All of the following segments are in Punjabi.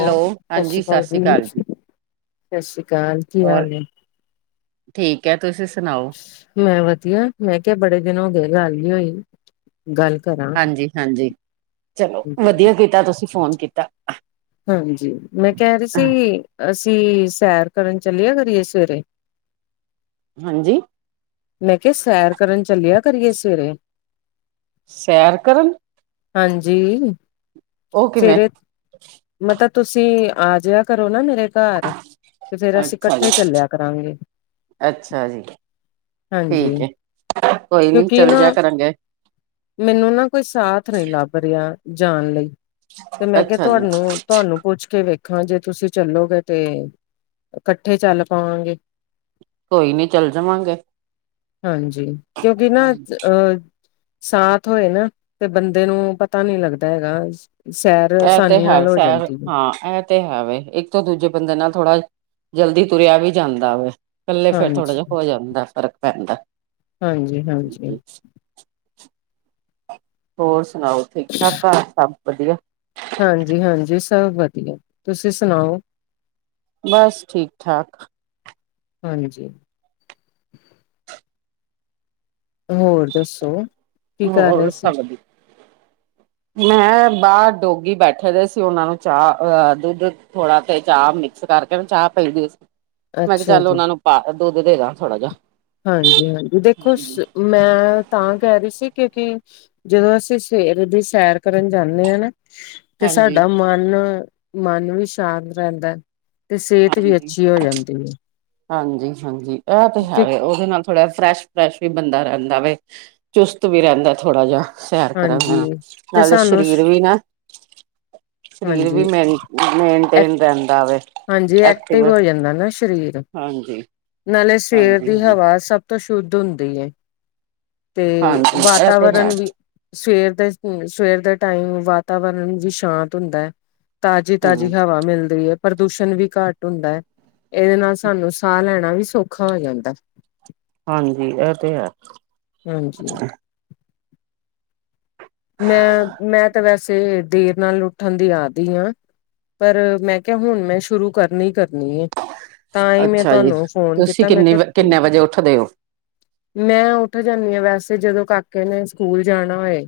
ਹੋ ਹੈਲੋ, ਸਤਿ ਹਾਂਜੀ ਸ਼੍ਰੀ ਸਸਰੀ ਅਕਾਲ ਕਾਲ ਜੀ, ਸਤਿ ਸ੍ਰੀ ਅਕਾਲ ਕੀ ਹੋਰ? ਹਾਲ ਹੈ ਠੀਕ ਐ ਤੁਸੀਂ ਸੁਣਾਓ? ਮੈਂ ਵਦੀਆ ਮੈਂ ਕੇਆ ਬੜੇ ਦਿਨ ਹੋ ਗਏ ਗੱਲ ਨੀ ਹੋਈ‌। ਗੱਲ ਕਰਾਂ ਹਾਂਜੀ-ਹਾਂਜੀ ਚਲੋ ਵਦੀਆ ਕੀਤਾ ਤੁਸੀਂ ਫੋਨ ਕੀਤਾ। ਹਾਂਜੀ, ਮੈਂ ਕਹਿ ਰਹੀ ਸੀ ਅਸੀਂ ਸੈਰ ਕਰਨ ਚੱਲਿਆ ਕਰੀਏ ਸਵੇਰੇ। ਹਾਂਜੀ? ਮੈਂ ਕਿਹਾ ਸੈਰ ਕਰਨ ਚੱਲਿਆ ਕਰੀਏ ਸਵੇਰੇ। ਸੈਰ ਕਰਨ! ਹਾਂਜੀ, ਉਹ ਕਿਵੇਂ ਸਵੇਰੇ ਮਾਤਾ ਤੁਸੀਂ ਆ ਜਾਇਆ ਕਰੋ ਨਾ ਮੇਰੇ ਘਰ ਤੇ ਫੇਰ ਅਸੀਂ ਅੱਛਾ ਜੀ ਇੱਕਠੇ ਚੱਲਿਆ ਕਰਾਂਗੇ। ਅੱਛਾ ਜੀ, ਹਾਂਜੀ ਠੀਕ ਏ, ਕੋਈ ਨੀ ਕਿਉਂਕਿ ਚੱਲ ਨਾ ਜਿਆ ਕਰਾਂਗੇ। ਮੈਨੂੰ ਨਾ ਕੋਈ ਸਾਥ ਨਹੀਂ ਲੱਭ ਰਿਹਾ ਜਾਣ ਲਈ ਤੇ ਮੈਂ ਕਿਹਾ ਅੱਛਾ ਜੀ ਤੁਹਾਨੂੰ ਤੁਹਾਨੂੰ ਪੁੱਛ ਕੇ ਵੇਖਾਂ ਜੇ ਤੁਸੀਂ ਚੱਲੋਗੇ ਤੇ ਇਕੱਠੇ ਚੱਲ ਪਾਵਾਂਗੇ। ਕੋਈ ਨੀ ਚੱਲ ਜਵਾਗੇ। ਹਾਂਜੀ, ਕਿਉਂਕਿ ਨਾ ਚ ਅਹ ਸਾਥ ਹੋਏ ਨਾ ਤੇ ਬੰਦੇ ਨੂੰ ਪਤਾ ਨੀ ਲੱਗਦਾ ਹੈਗਾ। ਸੈਰ ਇਹ ਤੇ ਆਸਾਨੀ ਹੈ ਨਾਲ ਹੋ ਸੈਰ ਜਾਂਦੀ ਐ। ਹਾਂ ਇਹ ਤੇ ਹੈ ਵੇ, ਇੱਕ ਤੋਂ ਦੂਜੇ ਬੰਦੇ ਨਾਲ ਥੋੜਾ ਜਲਦੀ ਤੁਰਿਆ ਵੀ ਜਾਂਦਾ ਵੇ। ਇਕੱਲੇ ਫਿਰ ਥੋੜਾ ਹਾਂਜੀ ਜਿਹਾ ਹੋ ਜਾਂਦਾ ਫ਼ਰਕ ਪੈਂਦਾ। ਹਾਂਜੀ ਹਾਂਜੀ। ਹੋਰ ਸੁਣਾਓ ਠੀਕ ਠਾਕ ਘਰ ਸਭ ਵਧੀਆ? ਹਾਂਜੀ ਹਾਂਜੀ ਸਭ ਵਧੀਆ। ਤੁਸੀਂ ਸੁਣਾਓ? ਬਸ ਠੀਕ ਠਾਕ। ਹਾਂਜੀ। ਹੋਰ ਦੱਸੋ? ਕੀ ਕਰ ਹੋਰ ਰਹੇ ਸਭ ਵਧੀਆ। [inaudible] ਮੈਂ ਬਾਹਰ ਡੋਗੀ ਬੈਠੇ ਦੇ ਸੀ ਉਹਨਾਂ ਨੂੰ ਚਾਹ ਅ ਦੁੱਧ ਥੋੜਾ ਤੇ ਚਾਹ ਮਿਕਸ ਕਰਕੇ ਨਾ ਚਾਹ ਪਈਦੀ ਸੀ। ਮੈਂ ਕਿਹਾ ਅੱਛਾ ਚੱਲ ਜੀ ਉਹਨਾ ਨੂੰ ਪਾ ਦੁੱਧ ਦੇ ਦਾ ਥੋੜਾ ਜਿਹਾ। ਹਾਂਜੀ ਹਾਂਜੀ, ਦੇਖੋ ਸ ਮੈਂ ਤਾਂ ਕਹਿ ਰਹੀ ਸੀ ਕਿਉਂਕਿ ਜਦੋਂ ਅਸੀਂ ਸਵੇਰ ਦੀ ਸੈਰ ਕਰਨ ਜਾਣੇ ਆ ਨਾ ਤੇ ਹਾਂਜੀ ਸਾਡਾ ਮੰਨ ਮੰਨ ਵੀ ਸ਼ਾਂਤ ਰਹਿੰਦਾ। ਤੇ ਸਿਹਤ ਵੀ ਹਾਂਜੀ ਅੱਛੀ ਹੋ ਜਾਂਦੀ ਏ। ਹਾਂਜੀ ਹਾਂਜੀ ਐ ਤੇ ਹੈ ਵੇ, ਉ ਉਹਦੇ ਨਾਲ ਥੋੜ੍ਹਾ ਜਿਹਾ ਫਰੈਸ਼-ਫਰੈਸ਼ ਵੀ ਬੰਦਾ ਰਹਿੰਦਾ ਵੇ, ਚੁਸਤ ਵੀ ਰਹਿੰਦਾ ਥੋੜ੍ਹਾ ਜਿਹਾ। ਸੈਰ ਕਰਨ ਦੇ ਹਾਂਜੀ ਨਾਲ, ਤੇ ਨਾਲੇ ਸਾਨੂੰ ਸਰੀਰ ਵੀ ਨਾ, ਸਰੀਰ ਵੀ ਹਾਂਜੀ ਮੈਨ ਮੇਨਟੇਨ ਰਹਿੰਦਾ ਵੇ। ਹਾਂਜੀ, ਐਕਟਿਵ ਹੋ ਜਾਂਦਾ ਨਾ ਸਰੀਰ। ਹਾਂਜੀ। ਨਾਲੇ ਸਵੇਰ ਹਾਂਜੀ ਦੀ ਹਵਾ ਸਭ ਤੋਂ ਸ਼ੁੱਧ ਹੁੰਦੀ ਏ। ਤੇ ਹਾਂਜੀ ਹਾਂਜੀ ਇਹ ਤੇ ਹੈ ਵਾਤਾਵਰਨ ਵੀ ਸਵੇਰ ਦੇ, ਸਵੇਰ ਦੇ ਟਾਈਮ ਵਾਤਾਵਰਨ ਵੀ ਸ਼ਾਂਤ ਹੁੰਦਾ। ਤਾਜ਼ੀ-ਤਾਜ਼ੀ ਹਮ ਹਵਾ ਮਿਲਦੀ ਐ, ਪ੍ਰਦੂਸ਼ਣ ਵੀ ਘਂਟ ਹੁੰਦਾ ਐ। ਇਹਦੇ ਨਾਲ ਸਾਨੂੰ ਸਾਹ ਲੈਣਾ ਵੀ ਸੌਖਾ ਹੋ ਜਾਂਦਾ। ਹਾਂਜੀ ਐ ਤੇ ਹੈ। ਹਾਂਜੀ ਮੈਂ ਮੈਂ ਤਾਂ ਵੈਸੇ ਦੇਰ ਨਾਲ ਉੱਠਣ ਦੀ ਆਦੀ ਆ। ਪਰ ਮੈਂ ਕਿਹਾ ਹੁਣ ਮੈਂ ਸ਼ੁਰੂ ਕਰਨੀ ਕਰਨੀ ਏ। ਤਾਈ ਮੈਂ ਅੱਛਾ ਜੀ, ਤੁਹਾਨੂੰ ਫੋਨ ਤੁਸੀਂ ਕੀਤਾ ਮੈਂ ਕਿੰਨੇ ਕਿਹਾ ਕਿੰਨੇ ਵਜੇ ਉੱਠਦੇ ਹੋ? ਮੈਂ ਉੱਠ ਜਾਂਨੀ ਆਂ ਵੈਸੇ ਜਦੋਂ ਕਾਕੇ ਨੇ ਸਕੂਲ ਜਾਣਾ ਓਏ।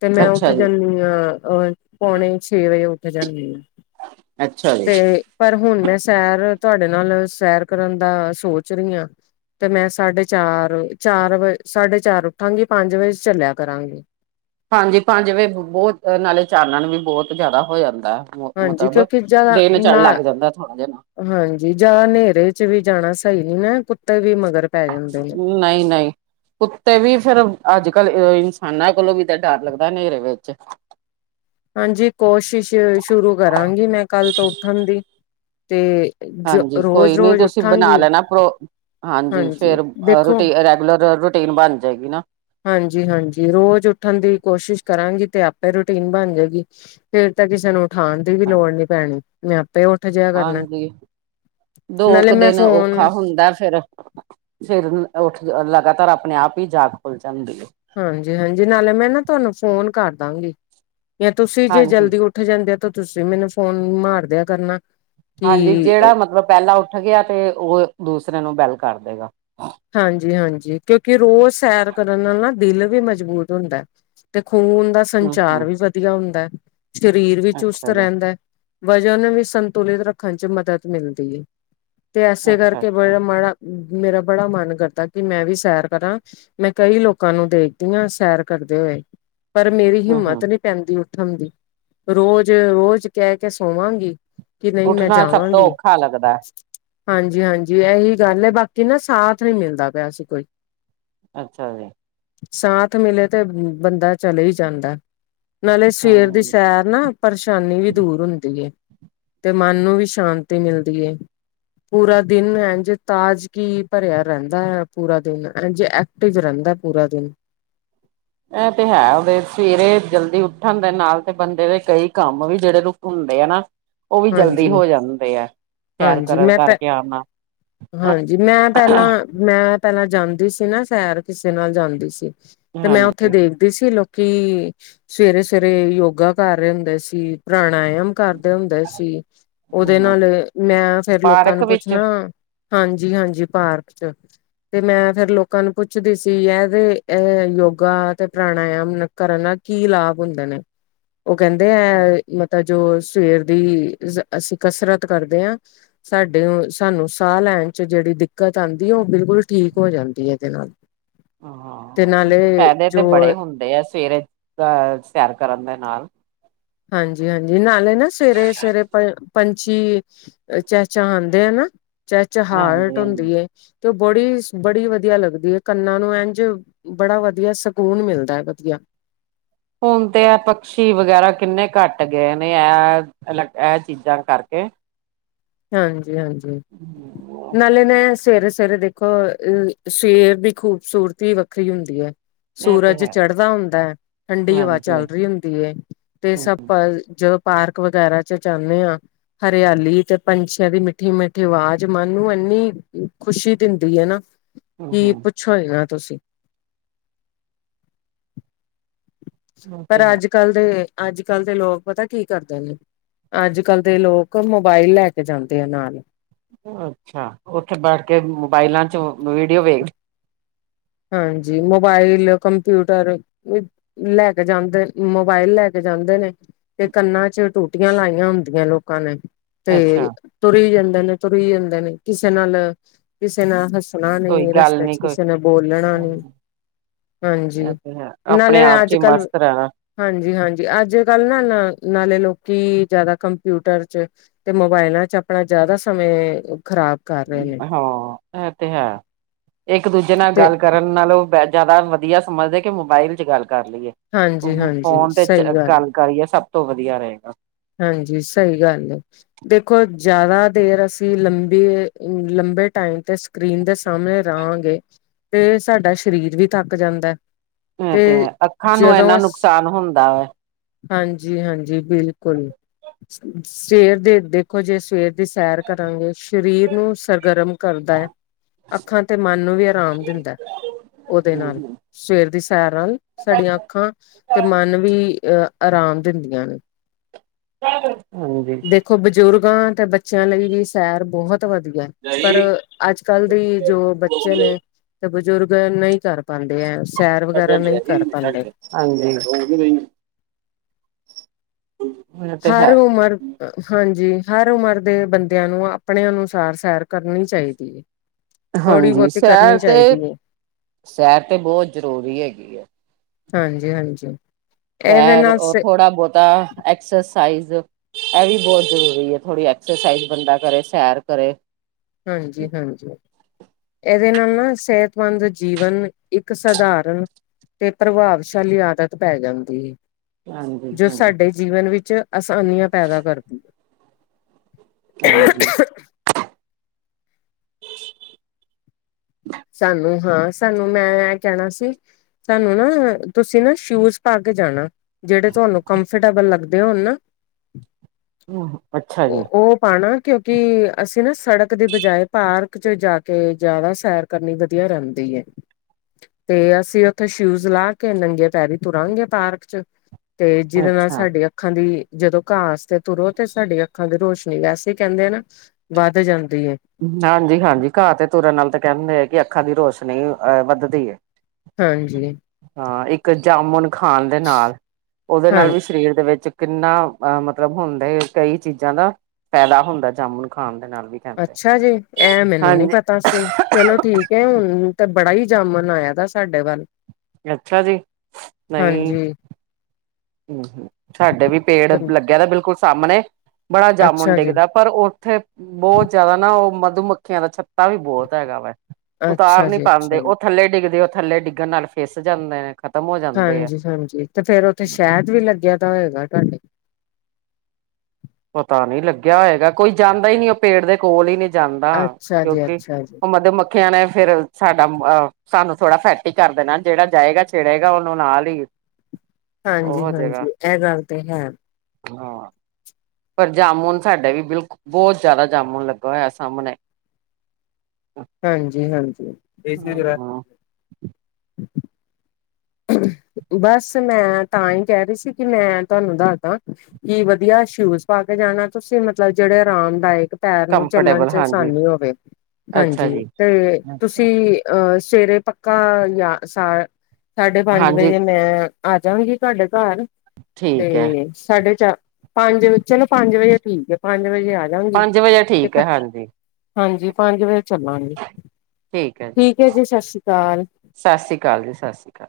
ਤੇ ਮੈਂ ਉੱਠ ਅੱਛਾ ਜੀ, ਜਾਂਨੀ ਆਂ ਅਹ ਪੌਣੇ ਛੇ ਵਜੇ ਉੱਠ ਜਾਂਨੀ ਆਂ। ਅੱਛਾ ਜੀ। ਤੇ ਪਰ ਹੁਣ ਮੈਂ ਸੈਰ ਤੁਆਡੇ ਨਾਲ ਸੈਰ ਕਰਨ ਦਾ ਸੋਚ ਰੀ ਆਂ। ਤੇ ਮੈਂ ਸਾਢੇ ਚਾਰ ਚਾਰ ਵ, ਸਾਢੇ ਚਾਰ ਉੱਠਾਂਗੀ ਪੰਜ ਵਜੇ ਛਲਿਆ ਕਰਾਂਗੀ। ਹਾਂਜੀ ਪੰਜ ਵਜੇ ਬੋਤ ਨਾਲੇ ਚਾਨਣ ਵੀ ਬੋਤ ਜਾਦਾ ਹੋ ਜਾਂਦਾ। ਮੁੱ ਹਾਂਜੀ ਮਤਬ ਕਿਉਂਕਿ ਜ਼ਿਆਦਾ ਦਿਨ ਚੜ ਨਾ ਲੱਗ ਜਾਂਦਾ ਥੋੜਾ ਜਿਨਾ। ਹਾਂਜੀ ਜਾਂ ਨੇਰੇ 'ਚ ਵੀ ਜਾਣਾ ਸਈ ਨੀ ਨਾ ਕੁੱਤੇ ਵੀ ਮਗਰ ਪੈ ਜਾਂਦੇ ਨੇ। ਨਈ - ਨਈ। ਕੁੱਤੇ ਵੀ ਫੇਰ ਅੱਜ ਕੱਲ ਇਨਸਾਨਾਂ ਕੋਲੋਂ ਵੀ ਤਾਂ ਡਰ ਲੱਗਦਾ ਨੇਰੇ ਵਿੱਚ। ਹਾਂਜੀ ਕੋਸ਼ਿਸ਼ ਸ਼ੁਰੂ ਕਰਾਂਗੀ, ਮੈਂ ਕੱਲ ਤੋਂ ਉੱਠਣ ਦੀ ਤੇ ਜੋ ਹਾਂਜੀ ਕੋਈ ਰੋਜ਼ ਨੀ ਰੋਜ਼ ਤੁਸੀਂ ਬਣਾ ਉੱਠਾਂਗੀ ਲੈਣਾ ਪ੍ਰੋ, ਹਾਂਜੀ ਫੇਰ ਰੋਟੀ ਰੈਗੂਲਰ ਰੋਟੀ ਰਟੀਨ ਬਣ ਜੇ ਗੀ ਨਾ। ਹਾਂਜੀ ਹਾਂਜੀ ਰੋਜ਼ ਉੱਠਣ ਦੀ ਕੋਸ਼ਿਸ਼ ਕਰਾਂਗੀ ਤੇ ਆਪੇ ਰੋਟੀਨ ਬਣ ਜੇਗੀ। ਫੇਰ ਤੇ ਕਿਸੇ ਨੂੰ ਉਠਾਣ ਦੀ ਵੀ ਲੋੜ ਨੀ ਪੈਣੀ ਮੈਂ ਆਪੇ ਉੱਠ ਜਿਆ ਕਰਨਾ। ਹਾਂਜੀ -ਦੋ ਨਾਲੇ ਕੁ ਮੈਂ ਦਿਨ ਔਖਾ ਫੋਨ ਹੁੰਦਾ ਫੇਰ ਫੇਰ ਉੱਠ ਲਗਾਤਾਰ ਆਪਣੇ ਆਪ ਈ ਜਾਗ ਖੁੱਲ ਜਾਂਦੀ ਏ। ਹਾਂਜੀ ਹਾਂਜੀ ਨਾਲੇ ਮੈਂ ਨਾ ਤੁਆਨੂੰ ਫੋਨ ਕਰ ਦਾਂਗੀ, ਜਾਂ ਜੇ ਤੁਸੀਂ ਜੇ ਹਾਂਜੀ ਜਲਦੀ ਉੱਠ ਉੱਠ ਜਾਂਦੇ ਆ ਤੇ ਤੁਸੀਂ ਮੈਨੂੰ ਫੋਨ ਮਾਰਦਿਆਂ ਕਰਨਾ। ਹਾਂਜੀ ਕਿ ਜੇੜਾ ਮਤਲਬ ਪੈਲਾਂ ਉੱਠ ਗਿਆ ਤੇ ਓ ਦੂਸਰੇ ਨੂੰ ਬੈਲ ਕਰ ਦੇਗਾ। ਹਾਂਜੀ ਹਾਂਜੀ ਕਿਉਂਕਿ ਰੋਜ਼ ਸ਼ੈਰ ਕਰਨ ਨਾਲ ਨਾ ਦਿਲ ਵੀ ਮਜ਼ਬੂਤ ਹੁੰਦਾ। ਤੇ ਖੂਨ ਦਾ ਹਮ ਸੰਚਾਰ ਹਮ ਵੀ ਵਧੀਆ ਹੁੰਦਾ, ਸਰੀਰ ਵੀ ਚੁਸਤ ਅੱਛਾ ਜੀ ਰੈਂਦਾ। ਵਜ਼ਨ ਨੂੰ ਵੀ ਸੰਤੁਲਿਤ ਰੱਖਣ 'ਚ ਮਦਦ ਮਿਲਦੀ ਏ, ਤੇ ਐਸੇ ਅੱਛਾ ਕਰਕੇ ਅੱਛਾ ਬੜਾ ਮਾੜਾ ਮੇਰਾ ਬੜਾ ਮਨ ਕਰਦਾ ਕੀ ਮੈਂ ਵੀ ਸ਼ੈਰ ਕਰਾਂ। ਮੈਂ ਕਈ ਲੋਕਾਂ ਨੂੰ ਦੇਖਦੀ ਆਂ ਸ਼ੈਰ ਕਰਦੇ ਹੋਏ, ਪਰ ਮੇਰੀ ਹਮ ਹਮ ਹਿੰਮਤ ਨੀ ਪੈਂਦੀ ਉੱਠਣ ਦੀ, ਰੋਜ਼ ਰੋਜ਼ ਕੈ ਕੇ ਸੋਵਾਂਗੀ। ਕੀ ਨਈ ਮੈਂ ਉੱਠਣਾ ਸਭ ਤੋਂ ਜਾਵਾਂਗੀ। ਔਖਾ ਲੱਗਦਾ ਹਾਂਜੀ ਹਾਂਜੀ ਐਹੀ ਗੱਲ ਐ, ਬਾਕੀ ਨਾ ਸਾਥ ਨੀ ਮਿਲਦਾ ਪਿਆ ਸੀ ਕੋਈ। ਅੱਛਾ ਜੀ। ਸਾਥ ਮਿਲੇ ਤੇ ਬੰਦਾ ਚਲੇ ਈ ਜਾਂਦਾ, ਨਾਲੇ ਸਵੇਰ ਦੀ ਹਾਂਜੀ ਸੈਰ ਨਾ ਪਰਸ਼ਾਨੀ ਵੀ ਦੂਰ ਹੁੰਦੀ ਏ, ਤੇ ਮਨ ਨੂੰ ਵੀ ਸ਼ਾਂਤੀ ਮਿਲਦੀ ਏ। ਪੂਰਾ ਦਿਨ ਐਂਂਜ ਤਾਜਗੀ ਭਰਿਆ ਰੈਂਦਾ ਆ ਪੂਰਾ ਦਿਨ, ਐਂਜ ਐਕਟਿਵ ਰੈਂਦਾ ਪੂਰਾ ਦਿਨ। ਐ ਤੇ ਹੈ ਵੇ ਸਵੇਰੇ ਜ਼ਲਦੀ ਉੱਠਣ ਦੇ ਨਾਲ ਤੇ ਬੰਦੇ ਦੇ ਕਈ ਕੰਮ ਵੀ ਜੇੜੇ ਰੁਕ ਹੁੰਦੇ ਆ ਨਾ ਓ ਵੀ ਜ਼ਲਦੀ ਹਾਂਜੀ ਹੋ ਜਾਂਦੇ ਐ, ਸੈਰ ਹਾਂਜੀ ਕਰਨ ਮੈਂ ਪਹਿ ਕਰਕੇ ਆਣ ਨਾਲ। ਹਾਂਜੀ ਮੈਂ ਪੈਲਾਂ ਮੈਂ ਪੈਲਾਂ ਜਾਂਦੀ ਸੀ ਨਾ ਸੈਰ ਕਿਸੇ ਨਾਲ ਜਾਂਦੀ ਸੀ ਤੇ ਮੈਂ ਓਥ ਓਥੇ ਹਾਂਜੀ ਦੇਖਦੇ ਸੀ ਲੋਕੀ ਸਵੇਰੇ ਸਵੇਰੇ ਯੋਗਾ ਕਰ ਰਏ ਹੁੰਦੇ ਸੀ, ਪ੍ਰਣਾਯਮ ਕਰਦੇ ਹੁੰਦੇ ਕੀ ਓਦੇ ਹਮ ਨਾਲ ਮੈਂ ਫੇਰ ਲੋਕਾਂ ਪਾਰਕ ਨੂੰ ਵਿੱਚ ਪੁੱਛਣਾ ਹਾਂਜੀ ਹਾਂਜੀ ਪਾਰਕ 'ਚ। ਤੇ ਮੈਂ ਫੇਰ ਲੋਕਾਂ ਨੂੰ ਪੁੱਛਦੀ ਸੀ ਐਦੇ ਅ ਯੋਗਾ ਤੇ ਪ੍ਰਣਾਯਮ ਕਰਨ ਨਾਲ ਕੀ ਲਾਭ ਹੁੰਦੇ ਨੇ, ਓ ਕੈਂਦੇ ਐ ਮਤਾ ਜੋ ਸਵੇਰ ਦੀ ਜ ਅਸੀਂ ਕਸਰਤ ਕਰਦੇ ਆਂ। ਸਾਡੇ ਓ ਸਾਨੂੰ ਸਾਹ ਲੈਣ 'ਚ ਜੇੜੀ ਦਿੱਕਤ ਆਂਦੀ, ਓ ਬਿਲਕੁਲ ਠੀਕ ਹੋ ਜਾਂਦੀ ਏਦੇ ਨਾਲ। ਤੇ ਨਾਲੇ ਜੋ ਤੂ ਐ ਸਵੇਰੇ ਅਹ ਸੈਰ ਕਰਨ ਦੇ ਨਾਲ ਹਾਂਜੀ ਹਾਂਜੀ ਨਾਲੇ ਨਾ ਸਵੇਰੇ- ਸਵੇਰੇ ਪੰ-ਪੰਛੀ ਚੀ ਚਹਿ ਚਹਾਂਦੇ ਆ ਨਾ ਚਹਿਚਹਾਰਟ ਹਾਂਜੀ ਹਾਂਜੀ ਹੁੰਦੀ ਐ। ਤੇ ਉਹ ਬੜੀ- ਬੜੀ ਵਧੀਆ ਲੱਗਦੀ ਹੈ ਕੰਨਾਂ ਨੂੰ ਇੰਝ ਬੜਾ ਵਧੀਆ ਸਕੂਨ ਮਿਲਦਾ ਹੈ ਵਧੀਆ। ਹੁਣ ਤੇ ਐ ਪਕਸ਼ੀ ਵਗੈਰਾ ਕਿੰਨੇ ਘੱਟ ਗਏ ਨੇ ਐ ਅੱਲਗ ਐਹ ਚੀਜ਼ਾਂ ਕਰਕੇ ਹਾਂਜੀ ਹਾਂਜੀ। [inaudible] ਨਾਲੇ ਮੈ ਸਵੇਰੇ- ਸਵੇਰੇ ਦੇਖੋਂ ਅ ਸ਼ੇਵਰ ਦੀ ਖੂਬਸੂਰਤੀ ਵੱਖਰੀ ਹੁੰਦੀ ਐ। ਇਹ ਤੇ ਸੂਰਜ ਹੈ ਚੜ੍ਹਦਾ ਹੁੰਦਾ ਹੈ ਠੰਡੀ ਹਵਾ ਹਾਂਜੀ ਚੱਲ ਰਹੀ ਹੁੰਦੀ ਏ, ਤੇ ਸਭ ਹੂੰ ਭੱਜ ਜੋ ਪਾਰਕ ਵਗੈਰਾ ਚ ਜਾਨੇ ਆ, ਹਰਿਆਲੀ ਚ ਪੰਛੀਆਂ ਦੀ ਮਿੱਠੀ- ਮਿੱਠੀ ਆਵਾਜ਼ ਮਨ ਨੂੰ ਇੰਨੀ ਖ਼ੁਸ਼ੀ ਦਿੰਦੀ ਏ ਨਾ ਕੀ ਹੂੰ ਪੁੱਛਾਂ ਈ ਨਾ ਤੁਸੀਂ ਹੂੰ ਪਰ ਤੇ ਅੱਜ ਹੈ ਅੱਜ-ਕੱਲ ਦੇ ਅੱਜ- ਕੱਲ ਦੇ ਲੋਕ ਪਤਾ ਕੀ ਕਰਦੇ ਨੇ ਅੱਜ- ਕੱਲ ਦੇ ਲੋਕ ਮੋਬਾਇਲ ਲੈ ਕੇ ਜਾਂਦੇ ਆ ਨਾਲ ਅੱਛਾ ਉੱਥੇ ਬੈਠ ਕੇ ਮੋਬਾਇਲਾਂ ਚ ਵੀਡੀਓ ਵੇਖ ਹਾਂ ਜੀ। ਮੋਬਾਇਲ, ਕੰਪਿਊਟਰ ਲੈ ਕੇ ਜਾਂਦੇ ਮੋਬਾਇਲ ਲੈ ਕੇ ਜਾਂਦੇ ਨੇ ਤੇ ਕੰਨਾਂ ਚ ਟੂਟੀਆਂ ਲਾਈਆਂ ਹੁੰਦੀਆਂ ਲੋਕਾਂ ਨੇ ਅੱਛਾ ਤੇ ਤੁਰੀ ਜਾਂਦੇ ਨੇ, ਤੁਰੀ ਜਾਂਦੇ ਨੇ, ਕਿਸੇ ਨਾਲ ਕਿਸੇ ਨਾਲ ਹੱਸ ਹੱਸਣਾ ਕੋਈ ਨੀ ਗੱਲ ਰਸਤੇ ਨੀ 'ਚ ਕੋਈ ਕਿਸੇ ਨੇ ਬੋਲਣਾ ਨੀ, ਹਾਂ ਜੀ ਇਹ ਤੇ ਹੈ ਨਾਲੇ ਆਪਣੇ ਆਪ ਚ ਅੱਜ- ਹੀ ਕੱਲ ਮਸਤ ਰਹਿਣਾ ਹਾਂਜੀ ਹਾਂਜੀ। ਅੱਜ-ਕੱਲ੍ਹ ਨਾ ਨਾਲੇ ਲੋਕੀ ਜਿਆਦਾ ਕੰਪਿਊਟਰ ਚ ਤੇ ਮੋਬਾਇਲਾਂ 'ਚ ਆਪਣਾ ਜ਼ਿਆਦਾ ਸਮੇ ਖ਼ਰਾਬ ਕਰ ਰਹੇ ਨੇ ਹਾਂ ਐਹ ਤੇ ਹੈ। ਇੱਕ ਦੂਜੇ ਨਾਲ ਤੇ ਗੱਲ ਕਰਨ ਨਾਲੋਂ ਬ ਜ਼ਿਆਦਾ ਵਧੀਆ ਸਮਝਦੇ ਕਿ ਮੋਬਾਈਲ 'ਚ ਗੱਲ ਕਰ ਲਈਏ ਹਾਂਜੀ ਹਾਂਜੀ ਫੋਨ ਵਿੱਚ ਸਹੀ ਗੱਲ ਕਰੀਏ ਸਭ ਤੋਂ ਵਧੀਆ ਰਹੇਗਾ। ਹਾਂ ਜੀ ਸਹੀ ਗੱਲ ਏ। ਦੇਖੋ ਜਿਆਦਾ ਦੇਰ ਅਸੀਂ ਲੰਬੇ ਅ ਲੰਬੇ ਟਾਈਮ ਤੇ ਸ ਸਕਰੀਨ ਦੇ ਸਾਹਮਣੇ ਰਹਾਂਗੇ, ਫੇਰ ਸਾਡਾ ਸਰੀਰ ਵੀ ਥੱਕ ਜਾਂਦਾ। ਤੇ ਇਹਤੇ ਐ ਅੱਖਾਂ ਨੂੰ ਇੰਨਾ ਨੁਕਸਾਨ ਹੁੰਦਾ ਐ। ਹਾਂ ਜੀ ਹਾਂ ਜੀ ਬਿਲਕੁਲ। ਸਵੇਰ ਦੇ ਦੇਖੋ ਜੇ ਸਵੇਰ ਦੀ ਸੈਰ ਕਰਾਂਗੇ, ਸਰੀਰ ਨੂੰ ਸਰਗਰਮ ਕਰਦਾ ਐ। ਅੱਖਾਂ ਤੇ ਮਨ ਨੂੰ ਵੀ ਆਰਾਮ ਦਿੰਦਾ ਉਹਦੇ ਨਾਲ। ਹਾਂਜੀ। ਸਵੇਰ ਦੀ ਸੈਰ ਨਾਲ ਸਾਡੀਆਂ ਅੱਖਾਂ ਤੇ ਮਨ ਵੀ ਅ ਆਰਾਮ ਦਿੰਦੀਆਂ ਨੇ। ਹਾਂ ਜੀ। ਦੇਖੋ, ਬਜ਼ੁਰਗਾਂ ਤੇ ਬੱਚਿਆਂ ਲਈ ਵੀ ਸੈਰ ਬਹੁਤ ਵਧੀਆ। ਪਰ ਅੱਜ -ਕੱਲ ਦੀ ਜੋ ਬੱਚੇ ਨੇ ਤੇ ਬਜ਼ੁਰਗ ਨਈ ਕਰ ਪਾਦੇ ਐ, ਸੈਰ ਵਗੈਰਾ ਨਈ ਕਰ ਪਾਦੇ। ਹਾਂ ਜੀ। ਹੋਰ ਵਧੀਆ [unintelligible] ਤੇ ਹੈ ਹਰ ਉਮਰ ਅ ਹਾਂ ਜੀ। ਹਰ ਉਮਰ ਦੇ ਬੰਦਿਆਂ ਨੂੰ ਆਪਣੇ ਅਨੁਸਾਰ ਸੈਰ ਕਰਨੀ ਚਾਈਦੀ ਏ। ਹਾਂ ਜੀ, ਸੈਰ ਤੇ ਹੈ ਸੈਰ ਤੇ ਬਹੁਤ ਜ਼ਰੂਰੀ ਹੈਗੀ ਐ। ਹਾਂਜੀ ਹਾਂਜੀ। ਇਹਦੇ ਸੈਰ ਨਾਲ ਉਹ ਥੋੜਾ ਬੋਤਾ ਐਕਸਰਸਾਈਜ਼ ਐਹ ਵੀ ਬਹੁਤ ਜ਼ਰੂਰੀ ਐ ਥੋੜ੍ਹੀ ਐਕਸਰਸਾਈਜ਼ ਬੰਦਾ ਕਰੇ ਸੈਰ ਕਰੇ। ਹਾਂਜੀ-ਹਾਂਜੀ। ਇਹਦੇ ਨਾਲ ਨਾ ਸਿਹਤਮੰਦ ਜੀਵਨ ਇੱਕ ਸਧਾਰਨ ਤੇ ਪ੍ਰਭਾਵਸ਼ਾਲੀ ਆਦਤ ਪੈ ਜਾਂਦੀ ਏ। ਹਾਂਜੀ ਜੋ ਹਾਂਜੀ ਸਾਡੇ ਜੀਵਨ ਵਿੱਚ ਆਸਾਨੀਆਂ ਪੈਦਾ ਕਰਦੀ ਏ। ਹਾਂਜੀ। [inaudible] ਸਾਨੂੰ ਹਾਂ ਸਾਨੂੰ ਮੈਂ ਐਹ ਐਹ ਕਹਿਣਾ ਸੀ ਤੁਹਾਨੂੰ ਨਾ ਤੁਸੀਂ ਨਾ ਸ਼ੂਜ ਪਾ ਕੇ ਜਾਣਾ ਜਿਹੜੇ ਤੁਹਾਨੂੰ ਕੰਫਰਟੇਬਲ ਲੱਗਦੇ ਹੋਣ ਨਾ ਅੱਛਾ ਜੀ ਉਹ ਪਾਣਾ। ਕਿਉਂਕਿ ਅਸੀਂ ਨਾ ਸੜਕ ਦੇ ਬਜਾਏ ਪਾਰਕ ਚ ਜਾ ਕੇ ਜਿਆਦਾ ਸੈਰ ਕਰਨੀ ਵਧੀਆ ਰਹਿੰਦੀ ਏ। ਤੇ ਅਸੀਂ ਉੱਥੇ ਸ਼ੂਜ ਲਾ ਕੇ ਨੰਗੇ ਪੈਰੀ ਤੁਰਾਂਗੇ ਪਾਰਕ ਚ। ਤੇ ਜਿਹਦੇ ਨਾਲ ਅੱਛਾ। ਸਾਡੀਆਂ ਅੱਖਾਂ ਦੀ ਜਦੋਂ ਘਾਸ ਤੇ ਤੁਰੋ ਤੇ ਸਾਡੀ ਅੱਖਾਂ ਦੀ ਰੋਸ਼ਨੀ ਵੈਸੇ ਹੀ ਕਹਿੰਦੇ ਆ ਨਾ ਵੱਧ ਜਾਂਦੀ ਏ। ਹਾਂਜੀ ਹਾਂਜੀ ਘਾਹ ਤੇ ਤੁਰਨ ਨਾਲ ਤੇ ਕਹਿੰਦੇ ਐ ਕਿ ਅੱਖਾਂ ਦੀ ਰੋਸ਼ਨੀ ਅਹ ਵੱਧਦੀ ਏ। ਹਾਂਜੀ। ਹਾਂ ਇੱਕ ਜਾਮੁਨ ਖਾਣ ਦੇ ਨਾਲ ਉਹਦੇ ਹਾਂ ਨਾਲ ਵੀ। ਸਰੀਰ ਦੇ ਵਿੱਚ ਕਿੰਨਾ ਅ ਮਤਲਬ ਹੁੰਦਾ ਕਈ ਚੀਜ਼ਾਂ ਦਾ। ਫੈਦਾ ਹੁੰਦਾ ਜਾਮੁਨ ਖਾਣ ਦੇ ਨਾਲ ਵੀ। ਕਹਿੰਦੇ ਅੱਛਾ, ਜੀ ਐ ਮੈਨੂੰ ਨੀ ਹਾਂਜੀ ਪਤ ਤਾ ਸੀ ਚਲੋ ਠੀਕ ਐ ਹੁਣ ਤੇ ਬੜਾ ਹੀ ਜਾਮਨ ਆਇਆ ਦਾ ਸਾਡੇ ਵੱਲ। ਅੱਛਾ, ਜੀ ਨਹੀਂ। ਹਾਂਜੀ ਹੂੰ, ਹੂੰ ਸਾਡੇ ਵੀ ਪੇੜ ਲੱਗਿਆ ਦਾ ਬਿਲਕੁਲ ਸਾਹਮਣੇ ਬੜਾ ਜਾਮੁਨ ਅੱਛਾ ਜੀ ਡਿੱਗਦਾ। ਪਰ ਉੱਥੇ ਬਹੁਤ ਜਿਆਦਾ ਨਾ ਉਹ ਮਧੂਮੱਖੀਆਂ ਦਾ ਛੱਤਾ ਵੀ ਬਹੁਤ ਹੈਗਾ ਵੇ। ਉਤਾਰ ਅੱਛਾ ਨੀ ਜੀ ਅੱਛਾ ਪਾਂਦੇ ਜੀ ਉਹ ਥੱਲੇ ਡਿੱਗਦੇ ਉਹ ਥੱਲੇ ਡਿੱਗਣ ਨਾਲ ਫਿਸ ਜਾਂਦੇ ਨੇ। ਖ਼ਤਮ ਹੋ ਜਾਂਦੇ ਆ ਹਾਂਜੀ ਹਾਂਜੀ ਤੇ ਫੇਰ ਉੱਥੇ ਸ਼ਹਿਦ ਵੀ ਲੱਗਿਆ ਦਾ ਹੋਏਗਾ ਤੁਹਾਡੇ। ਪਤਾ ਨੀ ਲੱਗਿਆ ਹੋਏਗਾ ਕੋਈ ਜਾਂਦਾ ਹੀ ਨੀ ਉਹ ਪੇੜ ਦੇ ਕੋਲ ਹੀ ਨੀਂ ਜਾਂਦਾ, ਅੱਛਾ ਜੀ ਕਿਉਂਕਿ ਅੱਛਾ ਜੀ ਉਹ ਮਧੂਮੱਖੀ ਕਹਿਣਾ ਫੇਰ ਸਾਡਾ ਅ ਸਾਨੂੰ ਥੋੜਾ ਫੈਟੀ ਕਰ ਦੇਣਾ ਜਿਹੜਾ ਜਾਏਗਾ ਛੇੜੇਗਾ ਉਹਨੂੰ ਨਾਲ ਹੀ। ਉਹ ਹਾਂਜੀ, ਹੋ ਜਾਏਗਾ ਹਾਂਜੀ ਏਹ ਗੱਲ ਤੇ ਹੈ। ਹਾਂ। ਪਰ ਜਾਮੁਨ ਸਾਡੇ ਵੀ ਬਿਲਕ ਬਹੁਤ ਜਾਮੁਨ ਲੱਗਾ ਹੋਇਆ ਸਾਹਮਣੇ। ਹਾਂਜੀ ਹਾਂਜੀ ਏਸੇ [unintelligible] ਬਸ ਮੈਂ ਤਾਂ ਹੀ ਕਹਿ ਰਹੀ ਸੀ ਕਿ ਮੈਂ ਤੁਹਾਨੂੰ ਦੱਸਦਾ। ਕੀ ਵਧੀਆ ਸ਼ੂਜ ਪਾ ਕੇ ਜਾਣਾ ਤੁਸੀਂ ਮਤਲਬ ਜਿਹੜੇ ਆਰਾਮਦਾਇਕ ਪੈਰ ਨੂੰ ਚੱਲਣ ਕੰਫਰਟੇਬਲ ਚ ਹਾਂਜੀ ਅਸਾਨੀ ਹੋਵੇ, ਅੱਛਾ ਹਾਂਜੀ ਜੀ ਤੇ ਤੁਸੀਂ ਅਹ ਸਵੇਰੇ ਪੱਕਾ ਯਾ ਸਾ। ਸਾਢੇ ਪੰਜ ਹਾਂਜੀ ਵਜੇ ਮੈਂ ਆਜਾਂਗੀ ਤੁਹਾਡੇ ਘਰ ਤੇ ਠੀਕ ਹੈ ਸਾਢੇ ਚਾਰ ਪੰਜ ਚਲੋ ਪੰਜ ਵਜੇ ਠੀਕ ਐ ਪੰਜ ਵਜੇ ਆਜਾਂਗੀ ਪੰਜ ਵਜੇ ਤੇ ਠੀਕ ਹੈ ਹਾਂਜੀ, ਪੰਜ ਵਜੇ ਚੱਲਾਂਗੇ ਠੀਕ ਐ ਜੀ ਸਸ ਸ੍ਰੀ ਕਾਲ। ਸਸ ਸ੍ਰੀ ਕਾਲ ਜੀ ਸਸ ਸ੍ਰੀ ਕਾਲ।